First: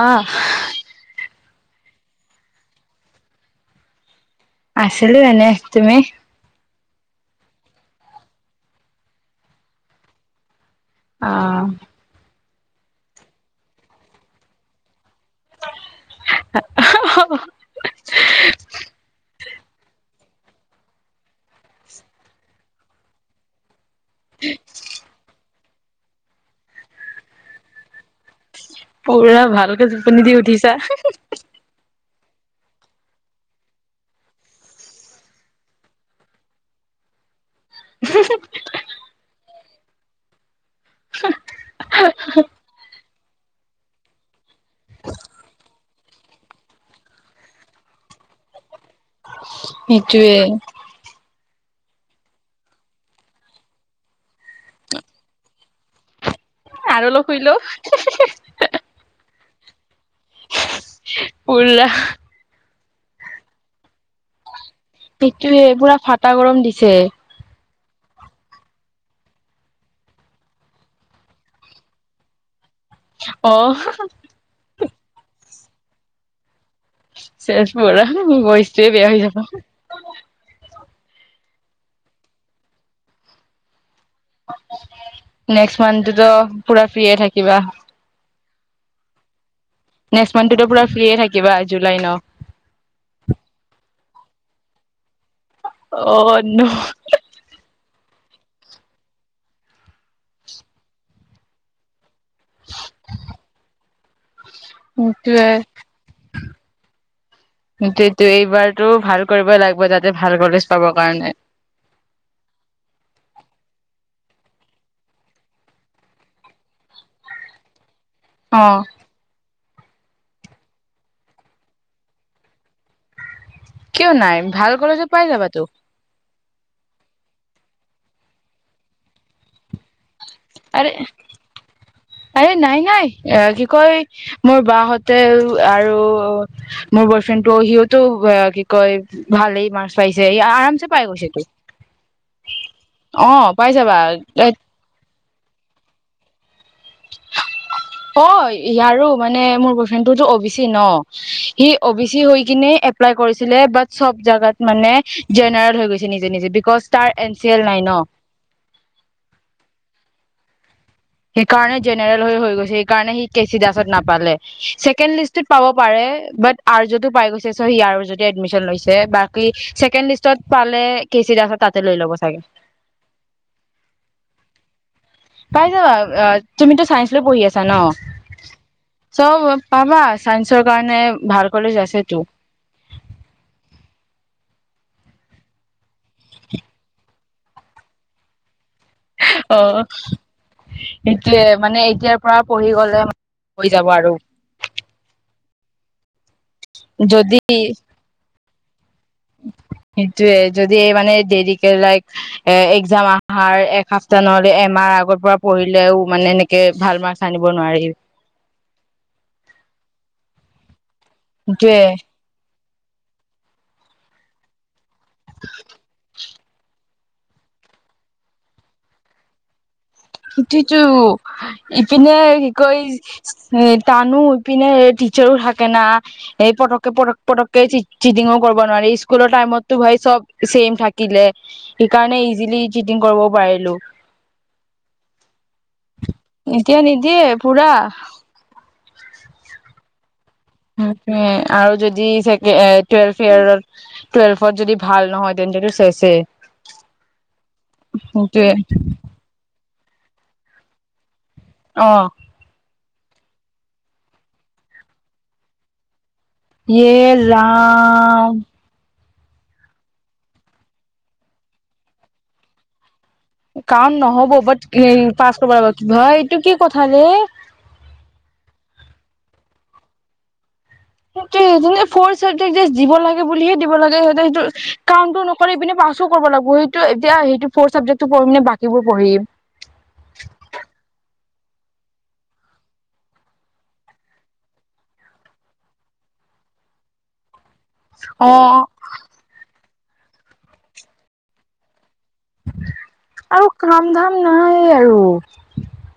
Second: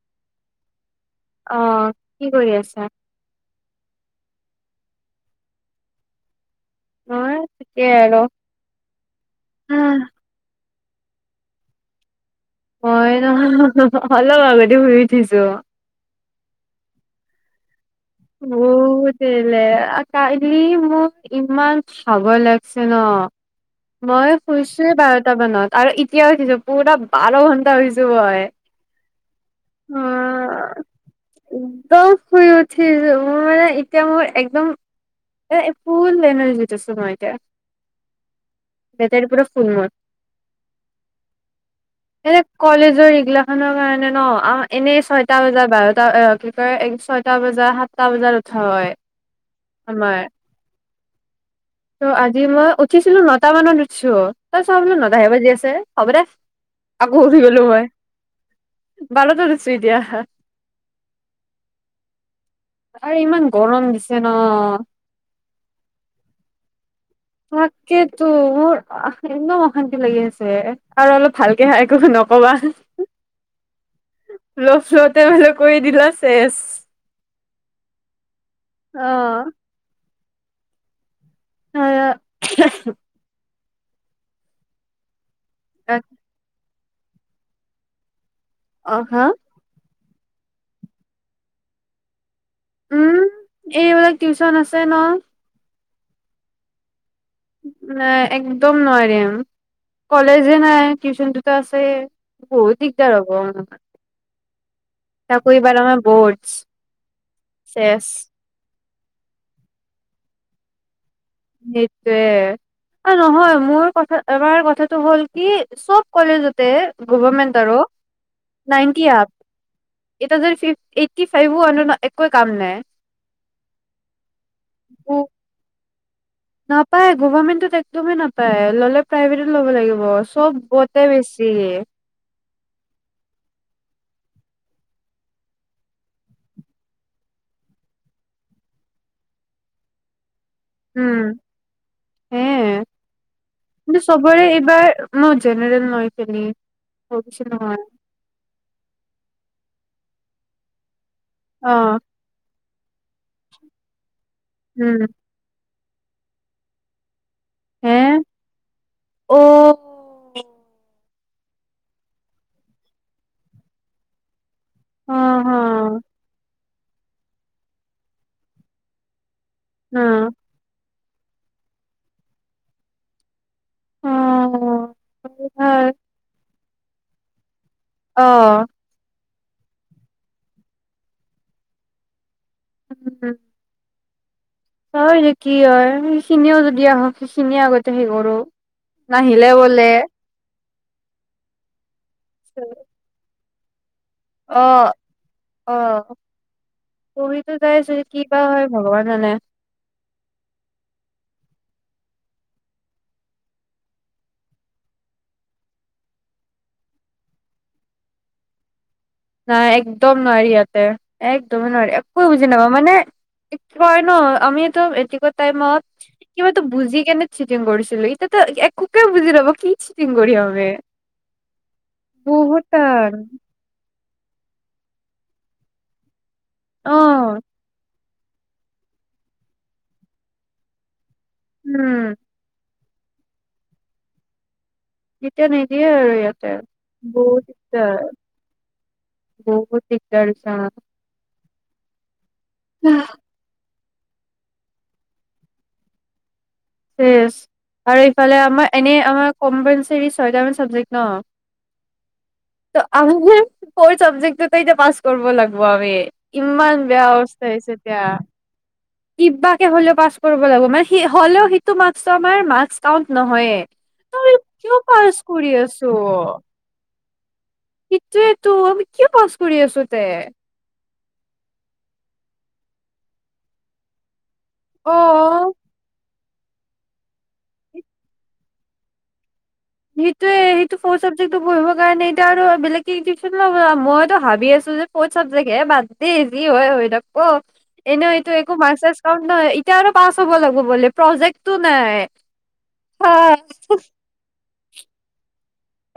আঁহ আঁহ কি কৰি আছে আছিলো এনেই তুমি মই থিকেই আৰু অ মই নহয় অলপ আগতে শুই উঠিছো হাঁ হাঁ বহুত বেলেগ কালি মোৰ ইমান ভাগৰ লাগিছে ন মই শুইছোৱে বাৰটা মানত আৰু এতিয়া উঠিছো পুৰা বাৰ ঘণ্টা হৈছো মই পুৰা ভালকৈ টোপনি দি উঠিছা অ', একদম শুই উঠিছো মোৰ মানে এতিয়া মোৰ একদম এ ফুল এনাৰ্জিতত আছো মই এতিয়া তেতিয়াৰ পৰা উম এনে কলেজৰ এইগলা ভালৰ কাৰণেই নহ আৰু এনেই ছয়টা বজাৰ বাৰত কি কয় এক ছয় আতটা বজাত সাতটা বজাত উঠা হয় আমাৰ সেইটোৱেই ত' আজি মই উঠিছিলো নটা মানত উঠিছো তই চোৱা বলো নটাহে বাজি আছে হ'ব দে আৰু আকৌ অলপ সুধি শুই লও, গলো মই বালতো দি আছো এতিয়া উলল [unintelligible] আৰু ইমান গৰম দিছে ন সেইটো পুৰা ফটা গৰম দিছে তাকেইতো মোৰ একদম অশান্তি লাগি আছে আৰু অলপ ভালকে খাই একো নকবা অ ্লতে হলে কৰি দিলা শেষ চেজ পৰা মোৰ বইচটয়ে বেয়া হৈ যাব অ [inaudible] নেক্সট মথ দ পুৰা ফ্ৰিয়ে থাকিবা অ হা নেক্সট মান্থটোতো পুৰা ফ্ৰিয়ে থাকিবা জুলাই ন উম এই মল টিউচন আছে ন অন নাই একদম নোৱাৰ ৰেম কলেজে নাই টিউচনটোতো আছে বহুত দিগদাৰ হ'ব ম [inaudible] াকুৰবাৰ আৰ বৰ্ছ শেষ তটো ভাল কৰিবই লাগিব যাতে ভাল কলেজ পাব কাৰণে সেইটোয়ে নহয় মোৰ কথা আমাৰ কথাটো হ'ল কি চব কলেজতে গভমেন্ট আৰু অ', নাইনটি আপ এ যদি ফ এইটটি ফাইভো একোৱেই কাম নাই কিয় নাই ভাল কলেজে পাই যাবা তো নাপায় গভাৰমেণ্টত একদমেই নাপায় ল'লে প্ৰাইভেটত ল'ব লাগিব চব বতে বেছি এ নাই নাই অ কি কয় মোৰ বাহঁতে আৰু মোৰ বয়ফ্ৰেণ্ড টো সিহতো কি কয় ভালেই মাৰছ পাইছে আৰামছে পাই উম গৈছে তো হে অ পাই যাবা কিন্তু চবৰে এইবাৰ মই জেনেৰেল নয়ছে ন অ ইয়াৰ মানে মোৰ েটোতো অবিচি ন সি অবি চি হৈ কিনে এপ্লাই কৰিছিলে ব চব জোগাত মানে জেনেৰেল হৈ গৈছিল নিজে নিজে বিকজ তাৰ এন চি এল নাইন সেইকাৰণে জেনেৰেল হৈ হৈ গৈছে সেইকাৰণে সি কেচি ডাছত নাপালে ছেকেণ্ড লিষ্টত পাব পাৰে ব আযতো পাই গৈছে চ সি আৰ যদি এডমিশ্যন লৈছে বা ছেকেণ্ড লিষ্টত পালে কেচি দ আ তাতে লৈ ল'ব চাগে পাই যাবা তুমিতো চায়েঞ্চ লৈ পঢ়ি আছা অ চব পাবা চাইন্সৰ কাৰণে ভাল কলেজ আছেতো উম উম হয় কি হয় সেইখিনিও যদি আহক সিখিনিয়ে আগতে সেই কৰো নাহিলে অ বোলে এতিয়ে মানে এতিয়াৰ পৰা পঢ়ি গ'লে হৈ যাব আৰু অহ অহ পঢ়িটো চাই কি? অ হয় ভগৱান জানে সেইটোৱে যদি মানে দেৰি লাইক এ এক্জাম আহা এসপ্তাহ নহলে এমাহ আগৰ পৰা পঢ়িলেও মানে এনেকে ভাল মাৰ্কচ আনিব নোৱাৰে নাই একদম নোৱাৰি ইয়াতে একদমেই সেইটোয়ে নোৱাৰি একোৱে বুজি নাপাওঁ মানে এক হয় ন আমিটো মেট্ৰিক টাইমত কিবাতো বুজি কেনে চিটিং কৰিছিলো এতিয়াতো একোকে বুজি নাপাও কি চিট সেইটোৱেতো ইপিনে কি বহুত কয় টান টানো হৈ পিনে টিচাৰো থাকে ন এইেই পটকে পটক অ', পটকে চিটিংও কৰিব নোৱাৰি স্কুলৰ টাইমতো ভাই সব চেম থাকে দিলে উম, সেইকাৰণে ইজিলি চিটিং কৰিব পাৰিলো তেতিয়া নিদিয়ে আৰু ইয়াতে এতিয়া নিদিয়ে বহুত পুৰা এয়া উম গতিকে তাৰছা আৰু যদি চে এ টুৱেলভ ইয়াৰত টুৱেলভত যদি ভাল নহয় তেন্তেটো চেছেই চেছ আৰু ইফালে আমাৰ এনে আমাৰ কমবেঞ্চ [unintelligible] ছয়টামান চাবজেক্ট ন অহ [unintelligible] ফ চাবজেক্টতেএতিয়া পাছ কৰব লাগব আমি ইমান বেয়া এই ৰা অৱস্থা হৈছে এতিয়া। ম কিবাকে হ'লেও পাছ কৰিব লাগিব মানে সি হ'লেও সি তোমাক শৰ্মাৰে মাৰ্কচ কাউণ্টতো কাৰণ নহব বাট হেৰি পাচ কৰি কৰিব [unintelligible] এইটো কি কথা যে সটোয়েতো আমি কিয় পাছ কৰি আছো তে সেইটো [unintelligible] ফৰ চাবজেক্ট যে দিব লাগে বুলিহে দিব লাগে সেইটো সেইটো কামটো অ'। নকৰি পিনে পাচো কৰব লাগব সেইটো এতিয়া সেইটো ফ'ৰ ছাবজেক্টো পঢ়ম নে বাকীবোৰ পঢ়িম সেইটোয়ে সেইটো পঢ়িব কাৰণে এতিয়া আৰু বেলেগ কে [unintelligible] মইতো ভাবি আছো যে ফৰ্ত চাবজেক্ট হে বাদ যি হয় হৈ থাকক এনে অ হেইটো একো মাৰ্ক চাৰ্ক কাউণ্ট নাই এতিয়া আৰু পাছ হ'ব লাগিব বোলে প্ৰজেক্টটো নাই হা, আৰু কাম ধাম নহয় এই আৰু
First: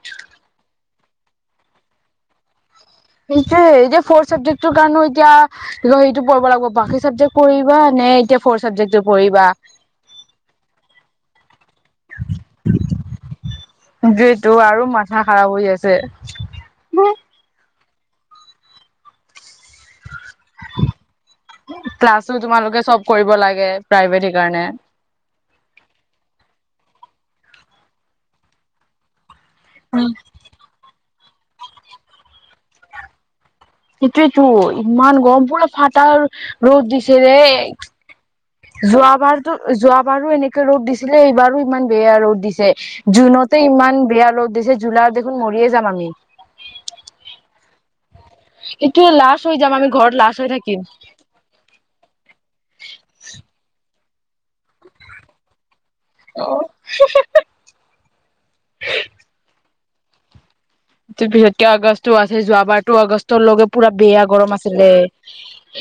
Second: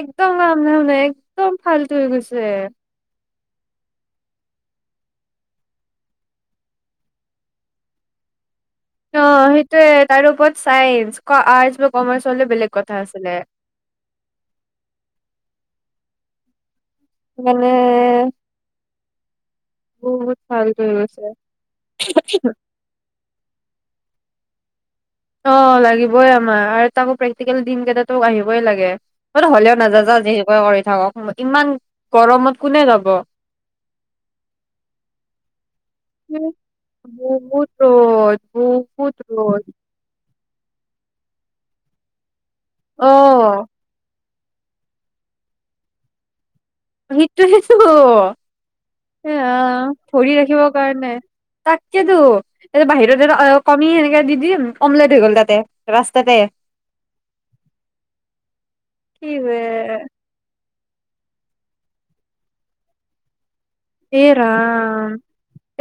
একদম [unintelligible] একদম ফাল্টু হৈ গৈছে সেইটো এতিয়া ফ'ৰ চাবজেক্টৰ কাৰণে এতিয়া সেটো পোৱাব লাগিব বাকী চাবজেক্ট কৰিবা নে এতিয়া ফ'ৰ চাবজেক্টটো অ পঢ়িবা সেইটোয়ে তাৰ ওপৰত চাইজ ক আজ যিটো আৰু মাথা খাৰাপ হৈ আছে হেকানে হৈ গৈছে ক্লাছো তোমালোকে চব কৰিব লাগে প্ৰাইভেট কাৰনে অ লাগিবই আমাৰ আৰু তাকো প্ৰেক্টিকেল দিনকেইটা তোক আহিবই লাগে মইতো হ'লেও নাজা জা যিহে কৰে কৰি থাকক ইমান গৰমত কোনে যাব সেইটোয়েতো ইমান গম পোৰা ফাটাৰ ৰ'দ দিছে যে বহুত ৰ'দ বহুত যোৱাবাৰতো ৰ'দ যোৱাৰ সেই বাৰো এনেকে ৰ'দ দিছিলে এইবাৰো ইমান বেয়া ৰ'দ দিছি অ জুনতে ইমান বেয়া ৰ'দ দিছে জুলাইত দেখোন মৰিয়ে যাম আমি [unintelligible] [unintelligible] অ এইটোয়ে লাষ্ট হৈ যাম আমি ঘৰত ভৰি লাষ্ট হৈ ৰাখিব থাকিম। কাৰনে তাকেতো এই বাহিৰত এ কমি সেনেকে দি দিম অমলেট হৈ গ'ল তাতে ৰাস্তাতে কি বে এতিয়া যিহেতু আগষ্টো আছে যোৱাবাৰতো আগষ্টৰ লগত পুৰা বেয়া এ গৰম আছিলে ৰাম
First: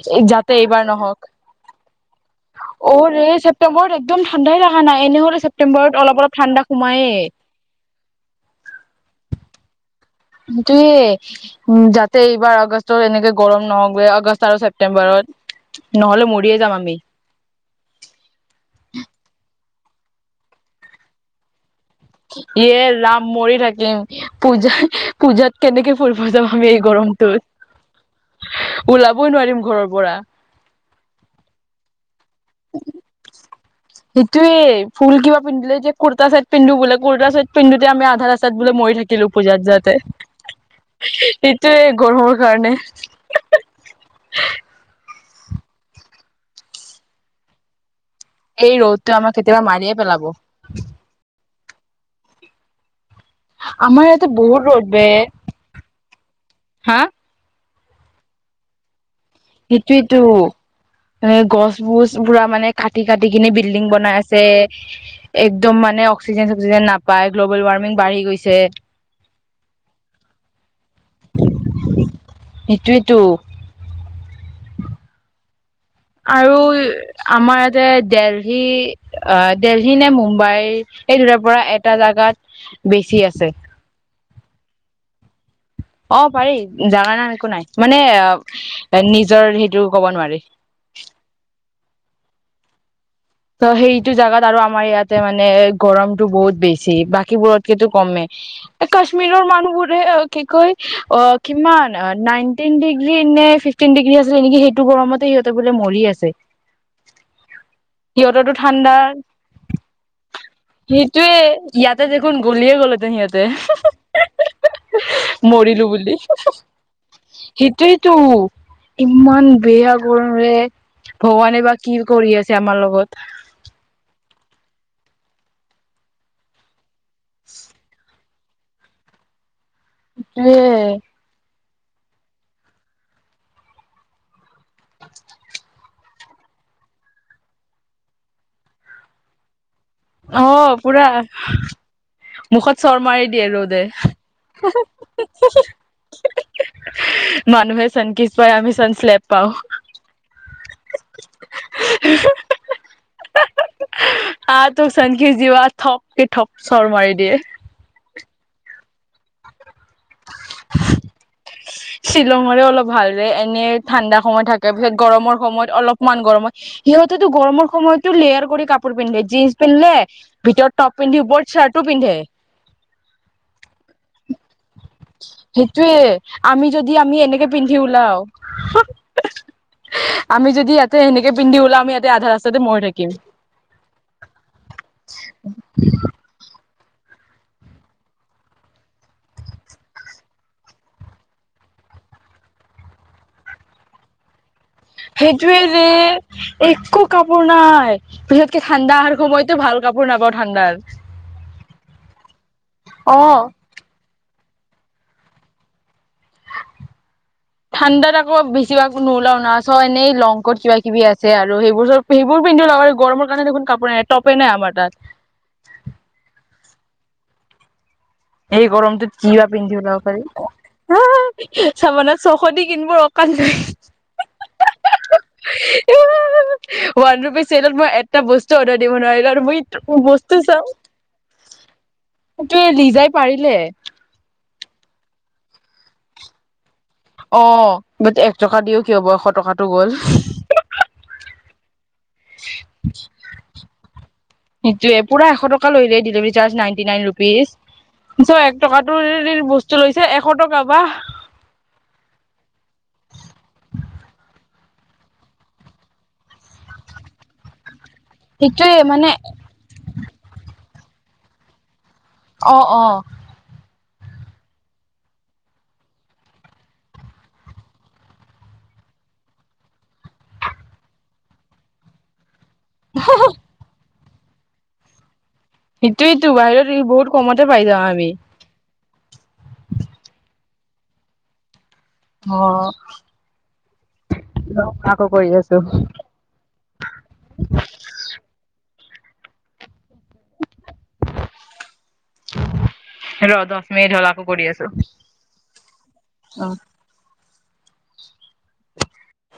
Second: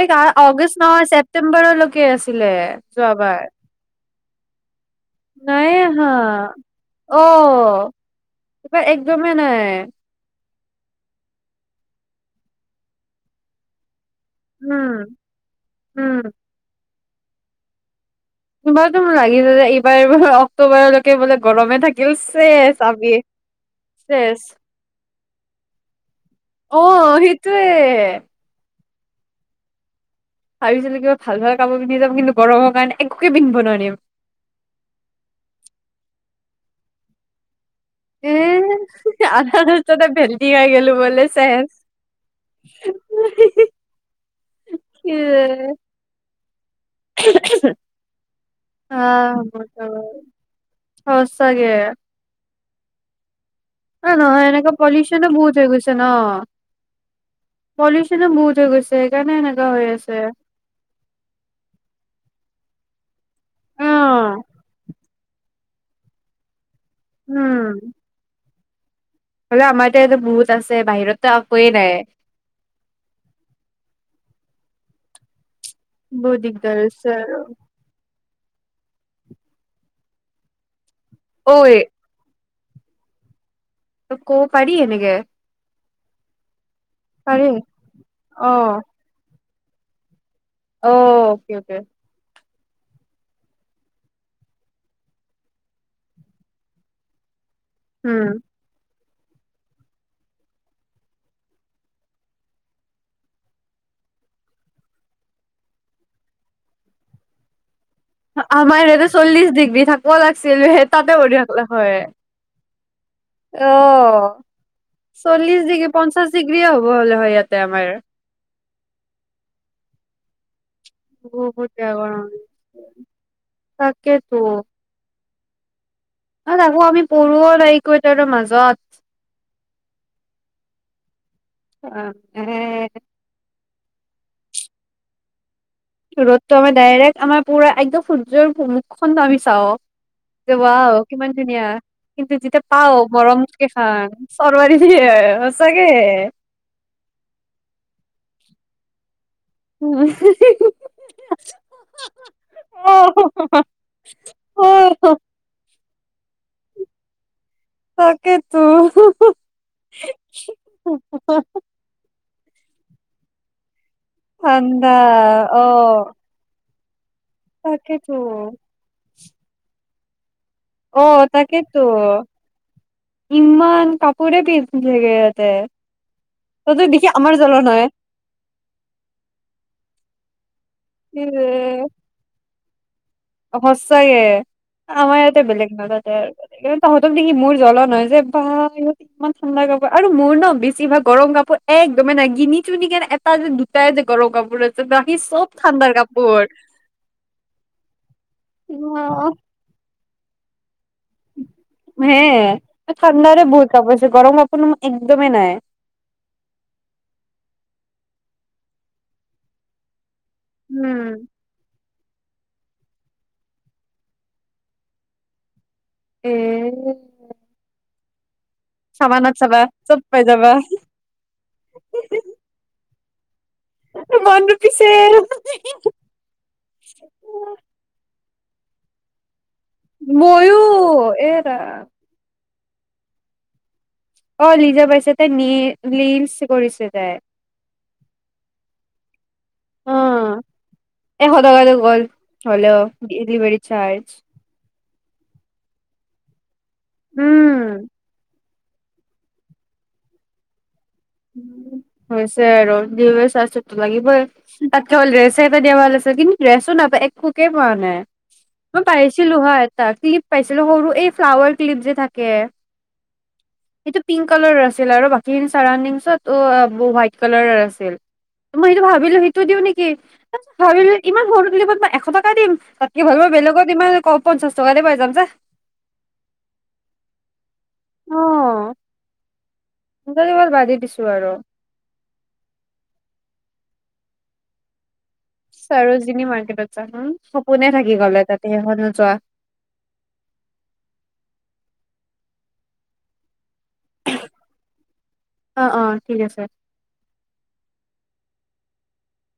এই যাতে অগষ্ট এইবাৰ নহয় নহওঁক ছেপ্তেম্বৰলৈকে আছিলে অ ৰে যোৱাবাৰ ছেপ্তেম্বৰত একদম ঠাণ্ডাই নাই নাই এনে হ'লেও নাই ছেপ্টেম্বৰত অলপ অলপ ঠাণ্ডা সোমায়ে একদমে নাই দুইয়ে যাতে এইবাৰ আগষ্টত এনেকে গৰম নহওঁক বে আগষ্ট আৰু উম ছেপ্তেম্বৰত উম নহ'লে মৰিয়ে যাম আমি এইবাৰ টো লাগিছে যে এইবাৰ এইবাৰ অক্টোবৰ লৈকে বোলে গৰমে থাকিব এ ৰাম মৰি থাকিম চেচ পূজাত পূজাত কেনেকে এই অ সেইটোয়ে গৰমটোত ওলাবই নোৱাৰিম ঘৰৰ পৰা ভাবিছিলো কিবা ভাল ভাল কাপোৰ পিন্ধি যাব কিন্তু গৰমৰ কাৰণে একোকে পিন্ধিব নোৱাৰিম সেইটোয়ে ভুল কিবা পিন্ধিলে যে কুৰতা চা পিন্ধোবোলে কোৰতা চাইত পিন্ধোতে আমি আধা এ ৰাস্তাত বোলে মৰি থাকিলো আধা পূজাত যাওঁতে ৰাস্তাতে ভেন্দি খাই গলো বোলে সেই চেচ কি যে উমহ উমহ এই ৰ'দটো আমাক কেতিয়াবা মাৰিয়ে পেলাব তাকে আমাৰ এ ইয়াতে নহয় বহুত এনেকে ৰ'দ বে পলিউচনো বহুত হৈ গৈছে ন হা পলিউচনো বহুত হৈ গৈছেে সেইটোয়েতো মানে গছ বোৰ পোৰা মানে কাটি কাটিকিনি অ বিল্ডিং বনাই আছে একদম মানে অক্সিজন চক্সিজেন নাপায় নাপাই গ্ল'বেল উম ৱাৰ্মিং বাঢ়ি গৈছে হ'লে আমাৰতেয়াতো বহুত আছে বাহিৰতো একোয়ে নাই সেইটোয়েতো বহুত আৰু দিগদাৰ হৈছে আৰু। আমাৰ ইয়াতে ডেল দেলহি আ দেলহি নে মুম্বাই সেই দুটাৰ ঐ পৰা এটা জাগাত বেছি আছে ত ক'ব পাৰি এনেকে অ পাৰি জানা না পাৰি একো নাই মানে অ নিজৰ হ এইও ক'ব নোৱাৰি অকে অকে ত সেইটো জেগাত আৰু আমাৰ ইয়াতে মানে গৰমতটো বহুত বেছি বাকীবোৰত সেইটো কমে উম। কাশ্মীৰৰ মানুহবোৰে কি কয় অ কিমান নাইনটিন ডিগ্ৰী নে ফিফটিন ডিগ্ৰী আছিল নেকি সেইটো গৰমতে সিহঁতে বোলে মৰি আছে সিহঁতৰতো আমাৰ ইতে চল্লিছ ডিগ্ৰী থাকিব লাগছে সেইটোৱে ইয়াতে দেখোন গ'লিয় অ চল্লিশ মৰিলো ডিগ্ৰী বুলি পঞ্চাশ ডিগ্ৰীয়ে হ'ব হ'লে হয় ইয়াতে আমাৰ সেইটোয়েতো ইমান বেয়া গৰ নৰে ভগৱানে বহুত বা বেয়া কি গৰম কৰি লাগিছে। আছে আমাৰ লগত তাকেতো হয় না আমি পৰুৱ লায়কৈ এ তাৰ মাজ গচ উ অ উম [inaudible] ৰ'দটো আমাৰ ডাইৰেক্ট আমাৰ পুৰা একদম সূৰ্যৰূমুখখনন আমি চাওঁ অ যৱা পুৰা কিমান ধুনীয়া কিন্তু যেতিয়া মুখত চৰ পাও মাৰি মৰম দিয়ে ৰ'দে কেইখন চৰাৰি দে সচাকেে মানুহে চানকিচ আমি চেননচেলেপ পাওঁ [unintelligible] উ অ আ তোক চনখি জিৱ থঠপকে ঠপ চৰ মাৰি দিয়ে কে তো উ শ্বিলঙৰে অলপ ভালৰে এনে ঠাণ্ডা সময় থাকে ঠাণ্ডা পিছত গৰমৰ অ সময়ত অলপমান গৰমত কি ত ত গৰমৰ সময়ত তাকেতো তোৰ লেয়াৰ কৰি কাপোৰ পিন্ধিলে জিনন্স পিন্ধে উ অ তাকেতো ইমান কাপোৰ পিছ থে যতে সেইটোয়ে আমি যদি আমি এনেকে পিন্ধি ওলাও আমি যদি ইয়াতে এনেকে পিন্ধি ওলাও আমি ইয়াতে আধা মৰে [unintelligible] সচাকে আমাৰ ইয়াতে বেলেগ নাজাতে আৰু তহঁত দেকি মোৰ জ্বলন হয় যে বা ইহঁত ইমান ঠাণ্ডা কাপোৰ আৰু মোৰ ন বেছি ভাগ গৰম কাপোৰ একদমেই নাই গিনি ছোনিকে এটা যে দুটাই যে গৰম কাপোৰে সেইটোৱেৰে একো কাপোৰ নাই। পিছতকে ঠাণ্ডাৰ অ সময়তটো ভাল বোৰ নাপ ঠাণ্ডাত [inaudible] হে, অ ঠাণ্ডাৰে বহুত আছে গৰম কোনো একদমেই নাই। ঠাণ্ডাত আকৌ বেছিভাগ নোলাও না, চ এনেই লং ক'ত কিবা - কিবি উম আছে আৰু সেইবোৰ চ সেইবোৰ পিন্ধি লগা গৰমৰ কাৰণে দেখোন কাপোৰ নাই টপে নাই আমাৰ তাত। এ' এই গৰমটোত কি চাবানাত বা চাবা পিন্ধি চব উওলাব পাই পাৰি, যাবা চানে চকদি কিনিব [inaudible] কজ [inaudible] মন ৰুখিছে ওৱান ৰুপি [inaudible] চেলত মই এটা বস্তু অৰ্ডাৰ দিব নোৱাৰিলা তুমি। বয়ো এৰা [inaudible] ত লি যায় [inaudible] পাৰিলে। অ' লিজে পাইছে তাই নি লিজ- কৰিছে। তাই অঁ। বাত এক টকা দিও কিয় হব। [inaudible] অ এশ টকাতো গ'ল হলেও ডেলাৰী। চাৰ্জ। পুৰা এশ টকা লৈ দেই ডেলিাৰী চাৰ্জ নাই। ন উম। ৰুপিছ [inaudible] টকাটো বস্তু লৈছে এশ টকা বা হৈছে আৰু যাস লাগিবই তল ৰেচাইটা দিয়া ভাল আছে কিন্তু [inaudible] ড্ৰেছো নাপায় একোকে পোৱা নাই সেইটোয়ে মই মানে পাইছিলো হ এটা্ পাইছিলো সৰু [inaudible] এই ফ্লাৱাৰ ক্লিপ যে থাক অ', অ'। এইটো পিংক কালাৰৰ আছিল আৰু বাকী [unintelligible] চাৰাণ্ডিংচ তাৰপিছত অ' হোৱাইট কালাৰৰ আছিল মই সেইটো ভাবিলো সেইটো দিওঁ নেকি তাৰপিছত ভাবিলো ইমান সৰু লপত মই এশ টকা দিম তাতকে ভালা বেলেগত ইমান ক পঞ্চাছ টকাতে পাই যামা যা। সেইটোয়েইতো বাহিৰত বহুত কমতে পাই যাওঁ আমি। ত বাৰ বাজি দিছ [inaudible] আৰু। অ আকৌ কৰি আছো। সৰুজেনী মাৰ্কেটত যাম সপোনে থাকি গ'লে তাতে সেইখন যোৱা হেল্ল দ মে ধৰ আকৌ কৰি আছো, অ', অ', ঠিক আছে। অ। [unintelligible]